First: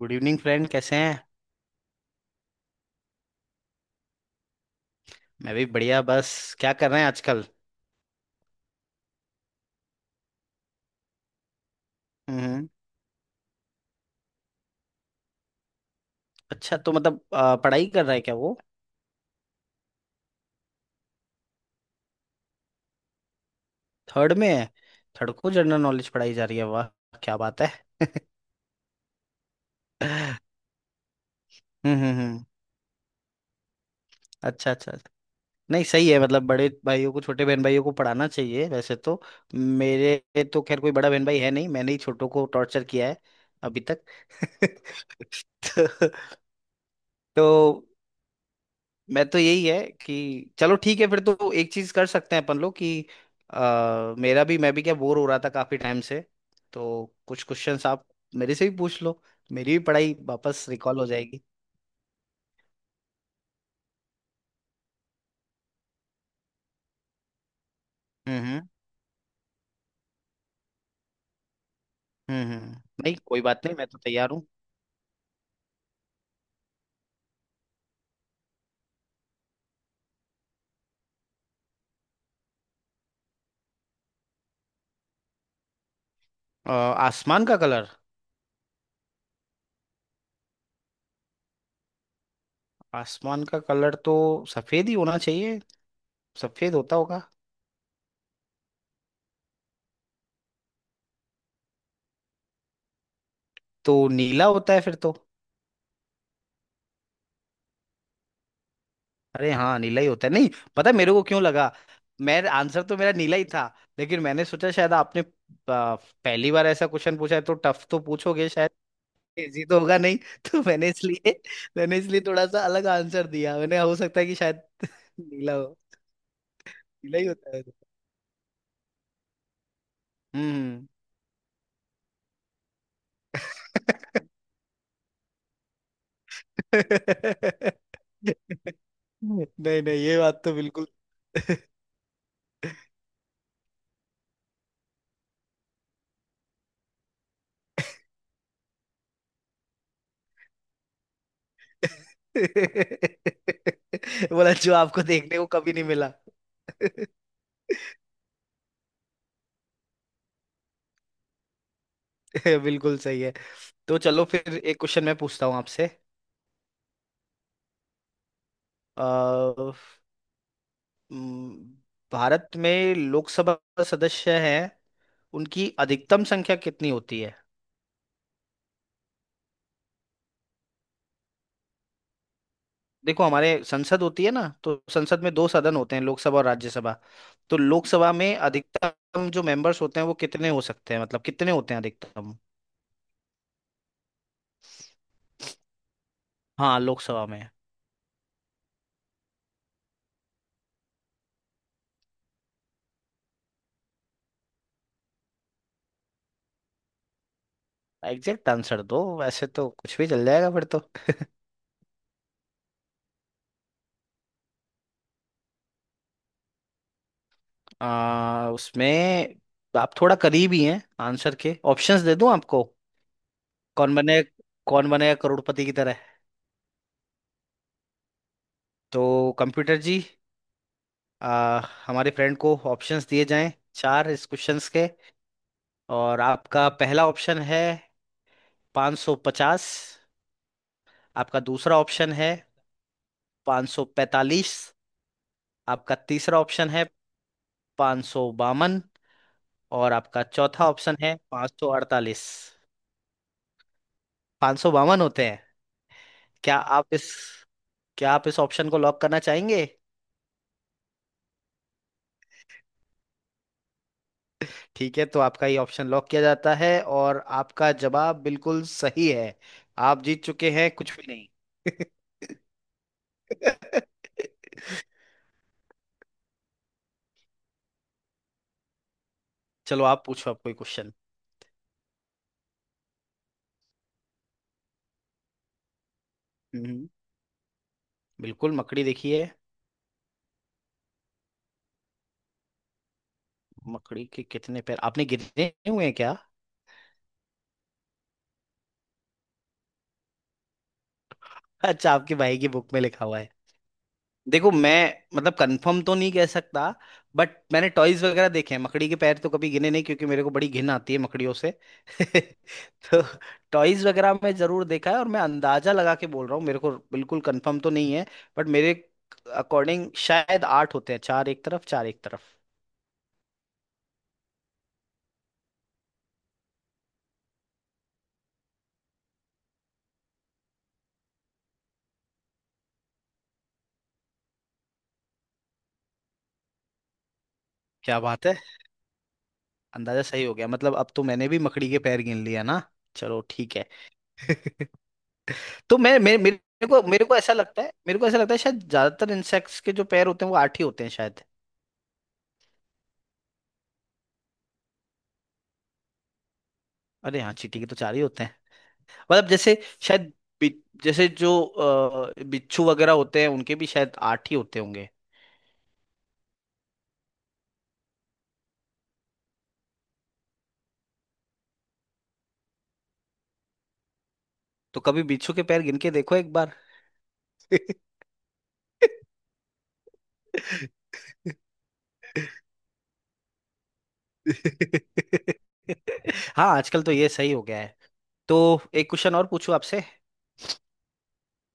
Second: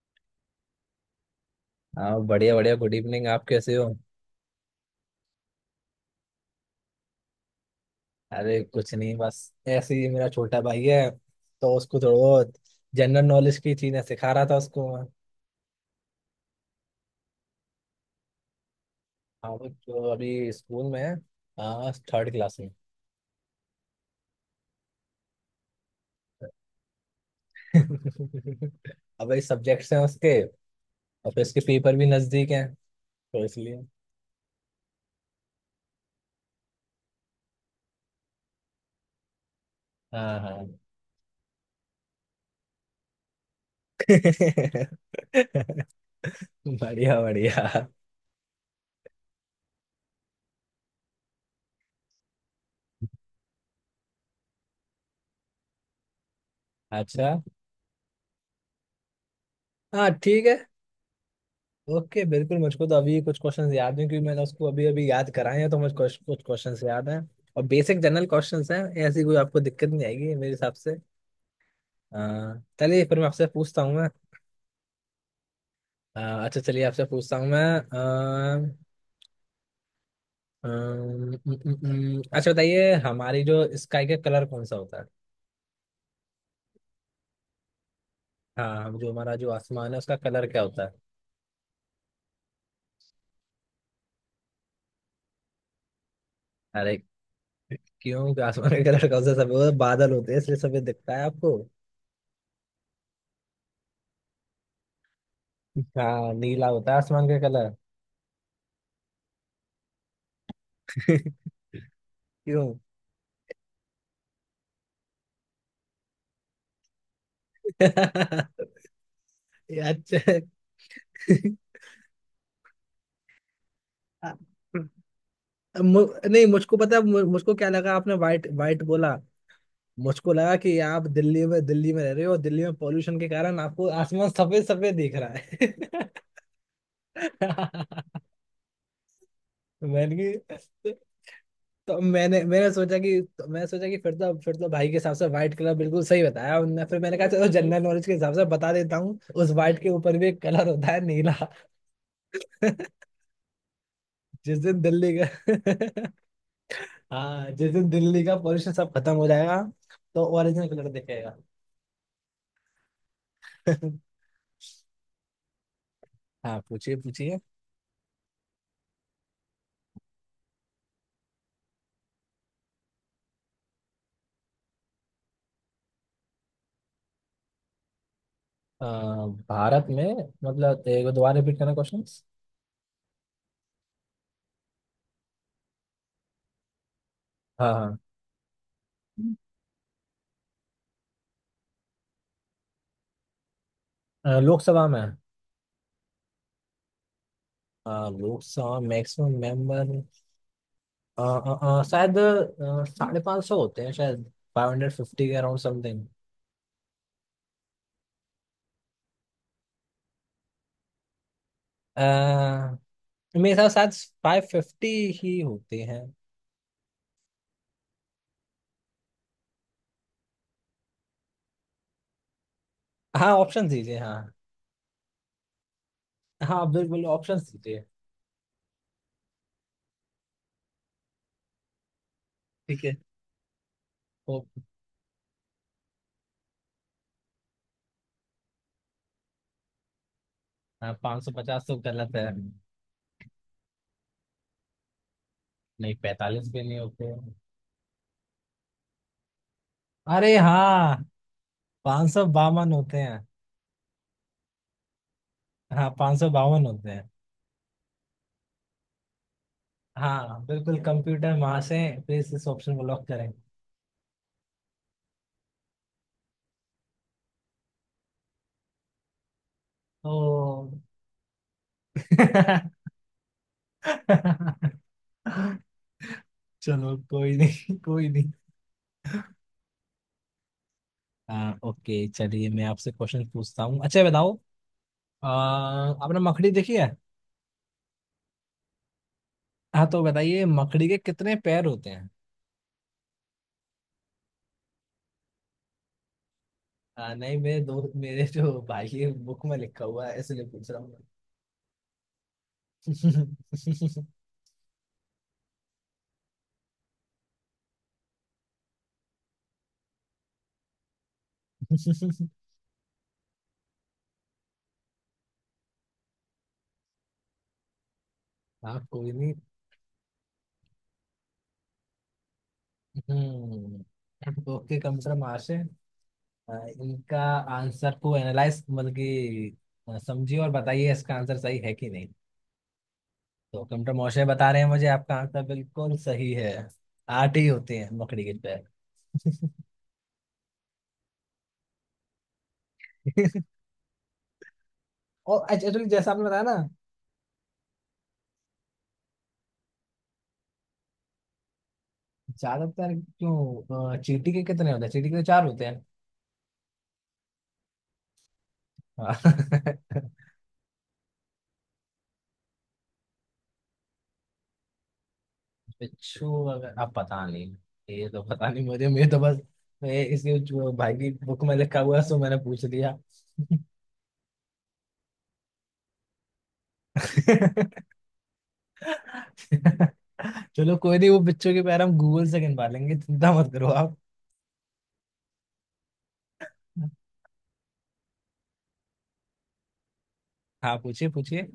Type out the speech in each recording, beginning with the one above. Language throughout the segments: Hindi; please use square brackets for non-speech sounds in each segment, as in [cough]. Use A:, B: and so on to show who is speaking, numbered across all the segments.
A: गुड इवनिंग फ्रेंड, कैसे हैं।
B: हाँ, बढ़िया बढ़िया, गुड इवनिंग। आप कैसे हो?
A: मैं भी बढ़िया बस। क्या कर रहे हैं आजकल।
B: अरे कुछ नहीं, बस ऐसे ही। मेरा छोटा भाई है तो उसको थोड़ा बहुत
A: हम्म।
B: जनरल नॉलेज की चीजें सिखा रहा था उसको मैं।
A: अच्छा तो मतलब पढ़ाई कर रहा है क्या वो।
B: हाँ, वो जो अभी स्कूल में है। हाँ, थर्ड क्लास में।
A: थर्ड में है। थर्ड को जनरल नॉलेज पढ़ाई जा रही है, वाह क्या बात है।
B: [laughs] अब ये सब्जेक्ट्स हैं उसके। और फिर उसके पेपर भी
A: हम्म।
B: नजदीक हैं, तो इसलिए।
A: अच्छा अच्छा अच्छा। नहीं सही है, मतलब बड़े भाइयों को छोटे बहन भाइयों को पढ़ाना चाहिए वैसे तो।
B: हाँ,
A: मेरे तो
B: हाँ।
A: खैर कोई बड़ा बहन भाई है नहीं, मैंने ही छोटों को टॉर्चर किया है अभी तक। [laughs]
B: [laughs]
A: तो,
B: बढ़िया
A: तो
B: बढ़िया।
A: मैं तो यही है कि चलो ठीक है, फिर तो एक चीज कर सकते हैं अपन लोग कि मेरा भी मैं भी क्या बोर हो रहा था काफी टाइम से। तो
B: अच्छा।
A: कुछ क्वेश्चंस आप मेरे से भी पूछ लो। मेरी भी
B: हाँ,
A: पढ़ाई
B: ठीक है।
A: वापस रिकॉल हो जाएगी।
B: ओके, बिल्कुल, मुझको तो अभी कुछ क्वेश्चंस याद हैं क्योंकि मैंने उसको अभी अभी याद कराए हैं, तो मुझे कुछ कुछ क्वेश्चंस याद हैं। और बेसिक जनरल
A: हम्म हम्म
B: क्वेश्चंस हैं। ऐसी कोई आपको दिक्कत नहीं आएगी मेरे हिसाब से। चलिए,
A: नहीं
B: फिर मैं
A: कोई
B: आपसे
A: बात नहीं,
B: पूछता
A: मैं
B: हूँ
A: तो
B: मैं।
A: तैयार हूँ।
B: अच्छा, चलिए आपसे पूछता हूँ मैं। अह, अम, उम, उम, उम, अच्छा, बताइए, हमारी जो स्काई का कलर कौन सा होता है?
A: अ, आसमान का कलर।
B: हाँ, हम जो हमारा जो आसमान है उसका कलर क्या होता है?
A: आसमान का कलर तो सफेद ही होना चाहिए। सफेद होता
B: अरे,
A: होगा।
B: क्यों कि आसमान का कलर कौन सा? सफेद बादल होते हैं इसलिए सफेद दिखता है आपको।
A: तो नीला होता है फिर तो।
B: हाँ, नीला होता है आसमान का कलर।
A: अरे हाँ नीला ही होता है। नहीं, पता है मेरे को क्यों
B: [laughs]
A: लगा। मैं
B: क्यों?
A: आंसर तो मेरा नीला ही था। लेकिन मैंने सोचा शायद आपने आ, पहली बार ऐसा क्वेश्चन पूछा है तो टफ तो पूछोगे
B: यार,
A: शायद। इजी तो होगा नहीं।
B: च-
A: [laughs] तो मैंने इसलिए थोड़ा सा अलग आंसर दिया। मैंने, हो सकता है कि शायद नीला हो।
B: मु, नहीं, मुझको पता है,
A: नीला ही
B: मुझको
A: होता है।
B: क्या लगा आपने वाइट वाइट बोला। मुझको लगा कि
A: हम्म।
B: आप दिल्ली में रह रहे हो, और दिल्ली में पॉल्यूशन के कारण आपको आसमान सफेद सफेद दिख रहा है।
A: [laughs]
B: [laughs]
A: नहीं नहीं,
B: मैंने
A: ये बात तो बिल्कुल।
B: कि-
A: [laughs]
B: तो मैंने मैंने सोचा कि फिर तो भाई के हिसाब से व्हाइट कलर बिल्कुल सही बताया उनने। फिर मैंने कहा चलो जनरल नॉलेज के हिसाब से बता देता हूँ, उस व्हाइट के ऊपर भी एक कलर होता है, नीला। [laughs]
A: बोला
B: जिस
A: जो
B: दिन
A: आपको
B: दिल्ली
A: देखने को कभी नहीं
B: गए,
A: मिला।
B: हाँ, जिस दिन
A: [laughs]
B: दिल्ली का पॉल्यूशन सब खत्म हो जाएगा तो ओरिजिनल कलर दिखेगा।
A: [laughs] बिल्कुल सही है। तो चलो
B: [laughs]
A: फिर एक क्वेश्चन मैं पूछता हूँ आपसे।
B: हाँ, पूछिए, पूछिए।
A: अ, म, भारत में लोकसभा सदस्य हैं, उनकी अधिकतम संख्या कितनी होती है।
B: अ, भारत में, मतलब एक बार दोबारा रिपीट करना क्वेश्चन।
A: देखो हमारे संसद होती है ना, तो संसद में दो सदन होते हैं, लोकसभा और राज्यसभा। तो
B: हाँ, हाँ।
A: लोकसभा में अधिकतम जो मेंबर्स होते हैं वो कितने हो सकते हैं, मतलब कितने होते हैं अधिकतम।
B: लोकसभा में,
A: हाँ लोकसभा में।
B: लोकसभा मैक्सिमम मेंबर, शायद 550 होते हैं शायद। 550 के अराउंड समथिंग।
A: एग्जैक्ट आंसर दो वैसे तो कुछ भी चल जाएगा फिर तो।
B: मेरे हिसाब से शायद 550 ही होते हैं।
A: उसमें आप थोड़ा करीब ही हैं, आंसर के ऑप्शंस दे दूं आपको।
B: हाँ, ऑप्शन
A: कौन
B: दीजिए, हाँ।
A: बने कौन बनेगा करोड़पति की तरह।
B: हाँ, आप बिल्कुल ऑप्शन दीजिए।
A: तो कंप्यूटर जी, आ, हमारे फ्रेंड को
B: ठीक है।
A: ऑप्शंस दिए जाएं चार इस
B: वो,
A: क्वेश्चंस के। और आपका पहला ऑप्शन है 550।
B: हाँ, पाँच सौ
A: आपका
B: पचास तो
A: दूसरा ऑप्शन
B: गलत है।
A: है 545।
B: नहीं,
A: आपका तीसरा
B: 45 भी
A: ऑप्शन
B: नहीं
A: है
B: होते।
A: 552। और आपका
B: अरे
A: चौथा ऑप्शन
B: हाँ,
A: है
B: पाँच सौ
A: 548।
B: बावन होते हैं।
A: 552 होते हैं।
B: हाँ, पाँच सौ
A: क्या
B: बावन होते
A: आप इस
B: हैं।
A: क्या आप इस ऑप्शन को लॉक करना चाहेंगे।
B: हाँ, बिल्कुल, कंप्यूटर महाशय प्लीज इस ऑप्शन को लॉक करें।
A: ठीक है, तो आपका ये ऑप्शन लॉक किया जाता है और आपका जवाब बिल्कुल सही है। आप जीत चुके हैं
B: ओ!
A: कुछ भी नहीं। [laughs]
B: [laughs] चलो, कोई नहीं, कोई नहीं।
A: चलो आप पूछो आप कोई क्वेश्चन।
B: हाँ, ओके, चलिए, मैं आपसे क्वेश्चन पूछता हूँ। अच्छा, बताओ, आ, आपने मकड़ी देखी
A: हम्म,
B: है?
A: बिल्कुल मकड़ी देखिए।
B: हाँ, तो बताइए मकड़ी के कितने पैर होते हैं?
A: मकड़ी के कितने पैर आपने गिने हुए हैं क्या?
B: नहीं, मेरे जो भाई है बुक में लिखा हुआ है इसलिए पूछ रहा हूँ मैं।
A: अच्छा आपके भाई की बुक में लिखा हुआ है। देखो मैं मतलब कंफर्म तो नहीं कह सकता। बट मैंने टॉयज वगैरह देखे हैं, मकड़ी के पैर तो कभी गिने नहीं, क्योंकि मेरे को बड़ी घिन आती है मकड़ियों से। [laughs]
B: [laughs]
A: तो [laughs] टॉयज वगैरह में जरूर देखा है, और मैं अंदाजा लगा के बोल रहा हूँ, मेरे को बिल्कुल कंफर्म तो नहीं है। बट मेरे
B: हाँ, कोई नहीं।
A: अकॉर्डिंग शायद आठ होते हैं, चार एक तरफ चार एक तरफ।
B: हम्म, ओके, कंप्यूटर मार्श है। अ, इनका आंसर को एनालाइज, मतलब कि समझिए और बताइए इसका आंसर सही है कि नहीं। तो कंप्यूटर मॉडल बता रहे हैं मुझे, आपका आंसर बिल्कुल सही है। आठ ही होते हैं
A: क्या
B: मकड़ी
A: बात
B: के
A: है,
B: पैर।
A: अंदाजा सही हो गया। मतलब अब तो मैंने भी मकड़ी के पैर गिन लिया ना। चलो
B: [laughs]
A: ठीक है। [laughs]
B: और अच्छा,
A: तो
B: actually
A: मैं
B: जैसा
A: मेरे
B: आपने बताया ना,
A: मेरे को ऐसा लगता है शायद ज्यादातर इंसेक्ट्स के जो पैर होते हैं वो आठ ही होते हैं शायद।
B: ज्यादातर। क्यों, चींटी के कितने होते हैं? चींटी के तो चार होते हैं।
A: अरे हाँ, चींटी के तो चार ही होते हैं। मतलब जैसे
B: हाँ। [laughs]
A: शायद बि- जैसे जो बिच्छू वगैरह होते हैं उनके भी शायद आठ ही होते होंगे।
B: बिच्छू अगर आप, पता नहीं, ये तो पता नहीं मुझे, मैं तो बस, मैं इसके जो भाई की बुक में लिखा हुआ है सो मैंने पूछ लिया।
A: तो कभी बिच्छू के पैर गिन के देखो एक बार।
B: [laughs] चलो, कोई नहीं, वो बच्चों के पैर हम गूगल से गिनवा लेंगे, चिंता मत करो आप।
A: हाँ आजकल तो ये सही हो गया है। तो एक क्वेश्चन और पूछूं आपसे।
B: हाँ, पूछिए, पूछिए।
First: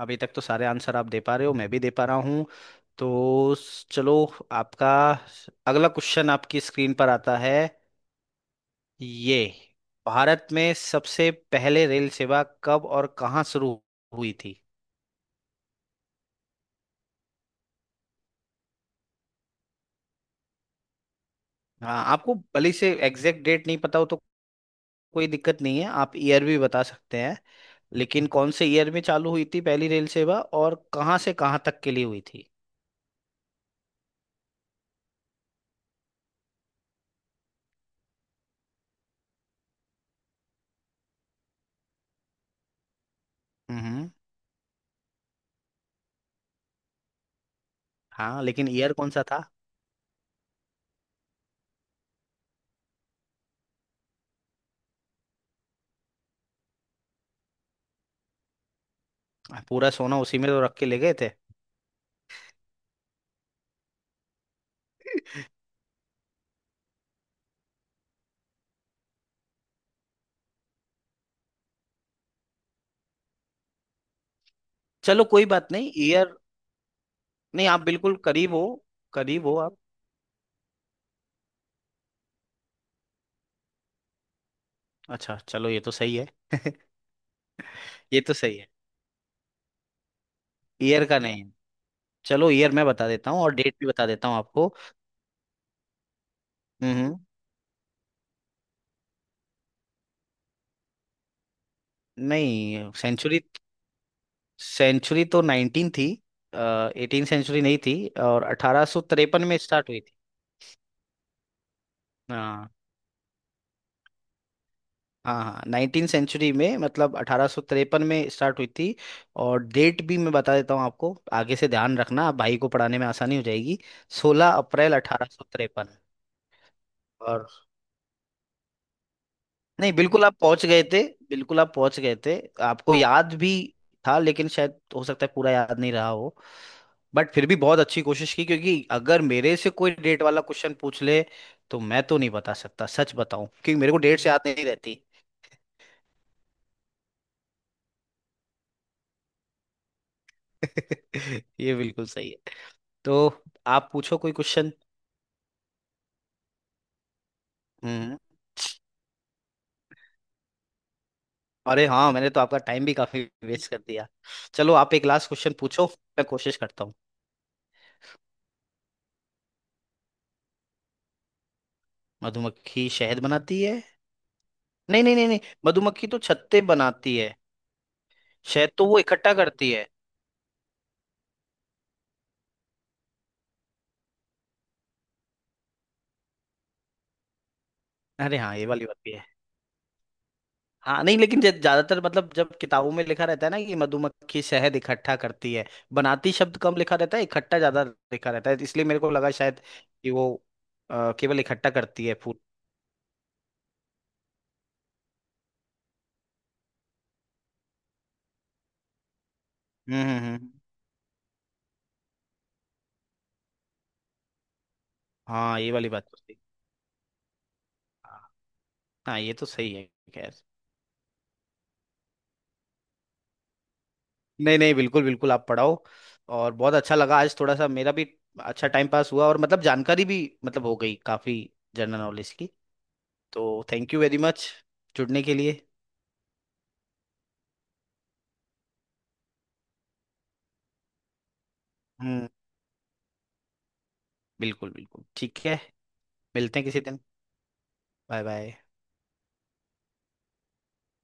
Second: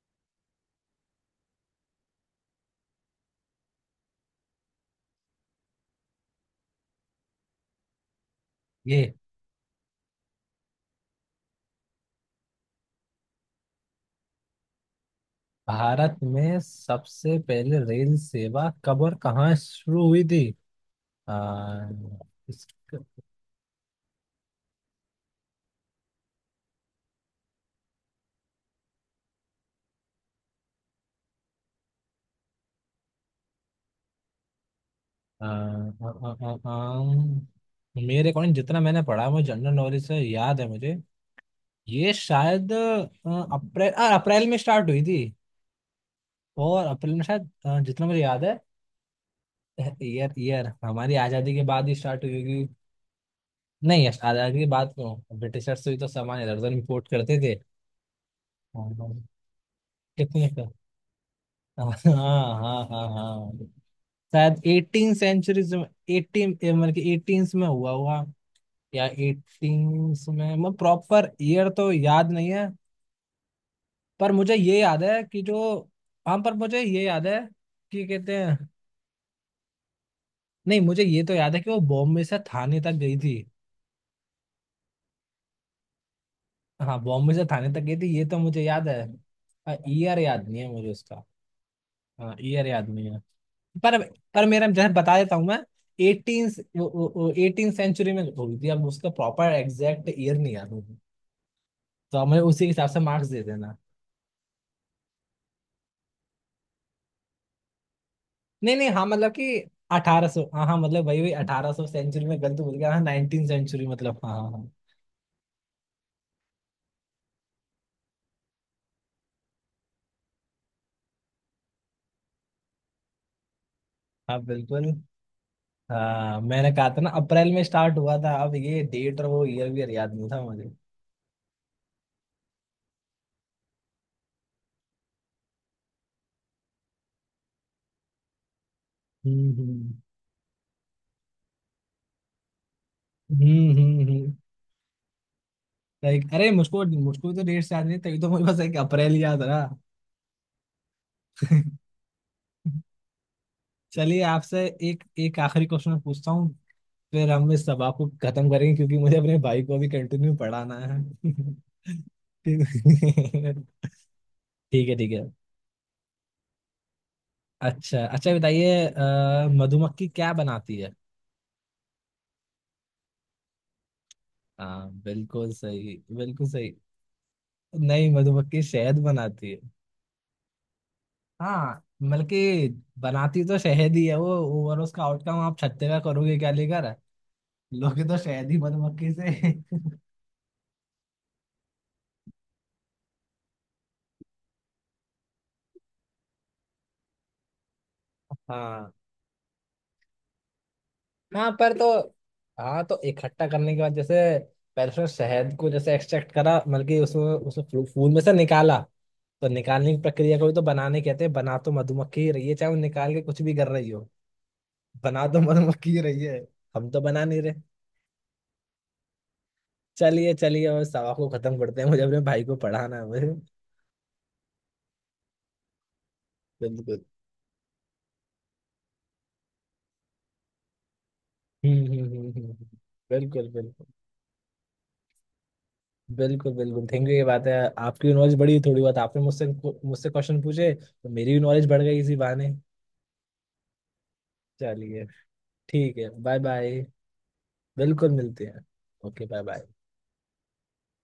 A: अभी तक तो सारे आंसर आप दे पा रहे हो, मैं भी दे पा रहा हूँ। तो चलो, आपका अगला क्वेश्चन आपकी स्क्रीन पर आता है,
B: ये
A: ये भारत में सबसे पहले रेल सेवा कब और कहाँ शुरू हुई थी।
B: भारत में सबसे पहले रेल सेवा कब और कहाँ शुरू हुई थी? आ,
A: हाँ आपको
B: इस,
A: भले से एग्जैक्ट डेट नहीं पता हो तो कोई दिक्कत नहीं है, आप ईयर भी बता सकते हैं। लेकिन कौन से ईयर में चालू हुई थी पहली रेल सेवा, और कहाँ से कहाँ तक के लिए हुई थी।
B: आ, आ, आ, आ, आ, मेरे अकॉर्डिंग जितना मैंने पढ़ा, मुझे जनरल नॉलेज से याद है मुझे, ये शायद अप्रैल
A: हम्म।
B: आ, अप्रैल में स्टार्ट हुई थी। और अप्रैल में शायद, जितना मुझे
A: हाँ
B: याद है।
A: लेकिन ईयर कौन सा था।
B: ईयर, ईयर हमारी आजादी के बाद ही स्टार्ट हुई होगी। नहीं, यश, आजाद की बात क्यों, ब्रिटिशर्स भी तो सामान इधर उधर इम्पोर्ट करते थे। हाँ।
A: पूरा सोना उसी
B: कितने
A: में तो
B: का?
A: रख के ले गए थे।
B: हाँ, हाँ, हाँ, हाँ, शायद एटीन सेंचुरीज में। एटीन मतलब कि 18th में हुआ हुआ, या एटीन में, मैं प्रॉपर ईयर तो याद नहीं है। पर मुझे ये याद है
A: चलो
B: कि
A: कोई बात
B: जो,
A: नहीं, ईयर
B: हाँ, पर मुझे ये याद है
A: नहीं, आप
B: कि
A: बिल्कुल
B: कहते हैं,
A: करीब हो आप।
B: नहीं, मुझे ये तो याद है कि वो बॉम्बे से थाने तक गई थी।
A: अच्छा चलो ये तो सही है। [laughs]
B: हाँ, बॉम्बे से थाने तक गई थी
A: ये
B: ये
A: तो
B: तो
A: सही
B: मुझे
A: है।
B: याद है। ईयर याद नहीं है मुझे
A: ईयर का
B: उसका।
A: नहीं है।
B: हाँ,
A: चलो
B: ईयर
A: ईयर मैं
B: याद
A: बता
B: नहीं है।
A: देता हूँ और डेट भी
B: पर
A: बता देता हूँ
B: पर मेरा,
A: आपको।
B: जैसे बता देता हूँ मैं, एटीन
A: हम्म।
B: एटीन सेंचुरी में हुई थी, अब उसका प्रॉपर एग्जैक्ट ईयर नहीं याद मुझे। तो हमें उसी के हिसाब
A: नहीं,
B: से मार्क्स
A: सेंचुरी
B: दे देना।
A: सेंचुरी तो 19 थी। एटीन सेंचुरी नहीं थी। और
B: नहीं
A: अठारह
B: नहीं,
A: सौ
B: हाँ, मतलब
A: तिरपन
B: कि
A: में स्टार्ट हुई थी।
B: 1800, हाँ हाँ, मतलब वही वही, 1800 सेंचुरी में गलत
A: हाँ
B: बोल गया, हाँ, नाइनटीन सेंचुरी मतलब, हाँ, हाँ, हाँ।
A: हाँ हाँ, नाइनटीन सेंचुरी में, मतलब 1853 में स्टार्ट हुई थी। और डेट भी मैं बता देता हूँ आपको। आगे से ध्यान रखना, आप भाई को पढ़ाने में आसानी हो जाएगी।
B: हाँ,
A: सोलह
B: बिल्कुल।
A: अप्रैल अठारह सौ तिरपन
B: हाँ, मैंने कहा था ना
A: और
B: अप्रैल में स्टार्ट हुआ था, अब ये डेट और वो ईयर वीयर
A: नहीं,
B: याद
A: बिल्कुल
B: नहीं
A: आप
B: था
A: पहुंच
B: मुझे।
A: गए थे। बिल्कुल आप पहुंच गए थे। आपको याद भी था, लेकिन शायद हो सकता है पूरा याद नहीं रहा हो। बट फिर भी बहुत अच्छी कोशिश की, क्योंकि अगर
B: हम्म
A: मेरे से कोई
B: हम्म
A: डेट वाला क्वेश्चन पूछ ले तो मैं तो नहीं बता सकता, सच बताऊं,
B: हम्म
A: क्योंकि मेरे को
B: हम्म
A: डेट से
B: हम्म।
A: याद नहीं रहती।
B: लाइक, अरे, मुझको मुझको भी तो डेट याद नहीं, तभी तो मुझे बस एक अप्रैल याद रहा।
A: [laughs] ये बिल्कुल सही है। तो आप पूछो
B: चलिए,
A: कोई
B: आपसे
A: क्वेश्चन।
B: एक एक आखिरी क्वेश्चन पूछता हूँ। फिर हम इस सभा को
A: हम्म।
B: खत्म करेंगे क्योंकि मुझे अपने भाई को अभी कंटिन्यू पढ़ाना है। [laughs]
A: अरे हाँ, मैंने तो आपका टाइम भी काफी
B: ठीक।
A: वेस्ट कर दिया। चलो
B: ठीक
A: आप
B: है,
A: एक
B: ठीक है।
A: लास्ट क्वेश्चन पूछो। मैं कोशिश करता हूँ।
B: अच्छा अच्छा, बताइए मधुमक्खी क्या बनाती है?
A: मधुमक्खी शहद बनाती है।
B: हाँ,
A: नहीं नहीं नहीं नहीं,
B: बिल्कुल सही,
A: मधुमक्खी तो
B: बिल्कुल
A: छत्ते
B: सही।
A: बनाती है।
B: नहीं, मधुमक्खी
A: शहद तो
B: शहद
A: वो इकट्ठा
B: बनाती है।
A: करती है।
B: हाँ, मतलब कि बनाती तो शहद ही है वो, ओवरऑल उसका आउटकम आप छत्ते का करोगे क्या लेकर? लोगे तो
A: अरे
B: शहद
A: हाँ,
B: ही
A: ये वाली बात
B: मधुमक्खी
A: भी है।
B: से।
A: हाँ नहीं, लेकिन ज्यादातर मतलब जब किताबों में लिखा रहता है ना कि मधुमक्खी शहद इकट्ठा करती है। बनाती शब्द कम लिखा रहता है, इकट्ठा ज्यादा लिखा
B: [laughs]
A: रहता है, तो इसलिए
B: हाँ।
A: मेरे को लगा शायद कि वो केवल
B: हाँ,
A: इकट्ठा
B: पर तो,
A: करती है फूल।
B: हाँ, तो इकट्ठा करने के बाद जैसे, पहले उसने शहद को जैसे एक्सट्रैक्ट करा, मतलब कि उसमें उसमें फूल में से निकाला। तो निकालने
A: हम्म
B: की
A: हम्म
B: प्रक्रिया को
A: हम्म।
B: भी तो बनाने कहते हैं, बना तो मधुमक्खी ही रही है, चाहे वो निकाल के कुछ भी कर रही हो। बना तो
A: हाँ ये वाली
B: मधुमक्खी ही
A: बात तो
B: रही
A: सही।
B: है, हम तो बना नहीं रहे।
A: हाँ हाँ, ये तो सही है।
B: चलिए,
A: खैर
B: चलिए, और सवा को खत्म करते हैं, मुझे अपने भाई को पढ़ाना है मुझे।
A: नहीं नहीं, बिल्कुल बिल्कुल आप पढ़ाओ। और बहुत अच्छा
B: बिल्कुल।
A: लगा आज, थोड़ा सा मेरा भी अच्छा टाइम पास हुआ, और मतलब जानकारी भी मतलब हो गई काफी,
B: हम्म
A: जनरल
B: हम्म हम्म
A: नॉलेज की।
B: हम्म, हम्म। बिल्कुल
A: तो
B: बिल्कुल।
A: थैंक यू वेरी मच जुड़ने के लिए।
B: बिल्कुल बिल्कुल, थैंक यू, ये बात है। आपकी नॉलेज बड़ी, थोड़ी बहुत आपने मुझसे मुझसे क्वेश्चन पूछे तो मेरी भी नॉलेज बढ़ गई इसी
A: हम्म,
B: बहाने।
A: बिल्कुल
B: चलिए,
A: बिल्कुल ठीक है।
B: ठीक है, बाय
A: मिलते हैं किसी
B: बाय।
A: दिन।
B: बिल्कुल,
A: बाय
B: मिलते
A: बाय।
B: हैं। Okay, bye bye.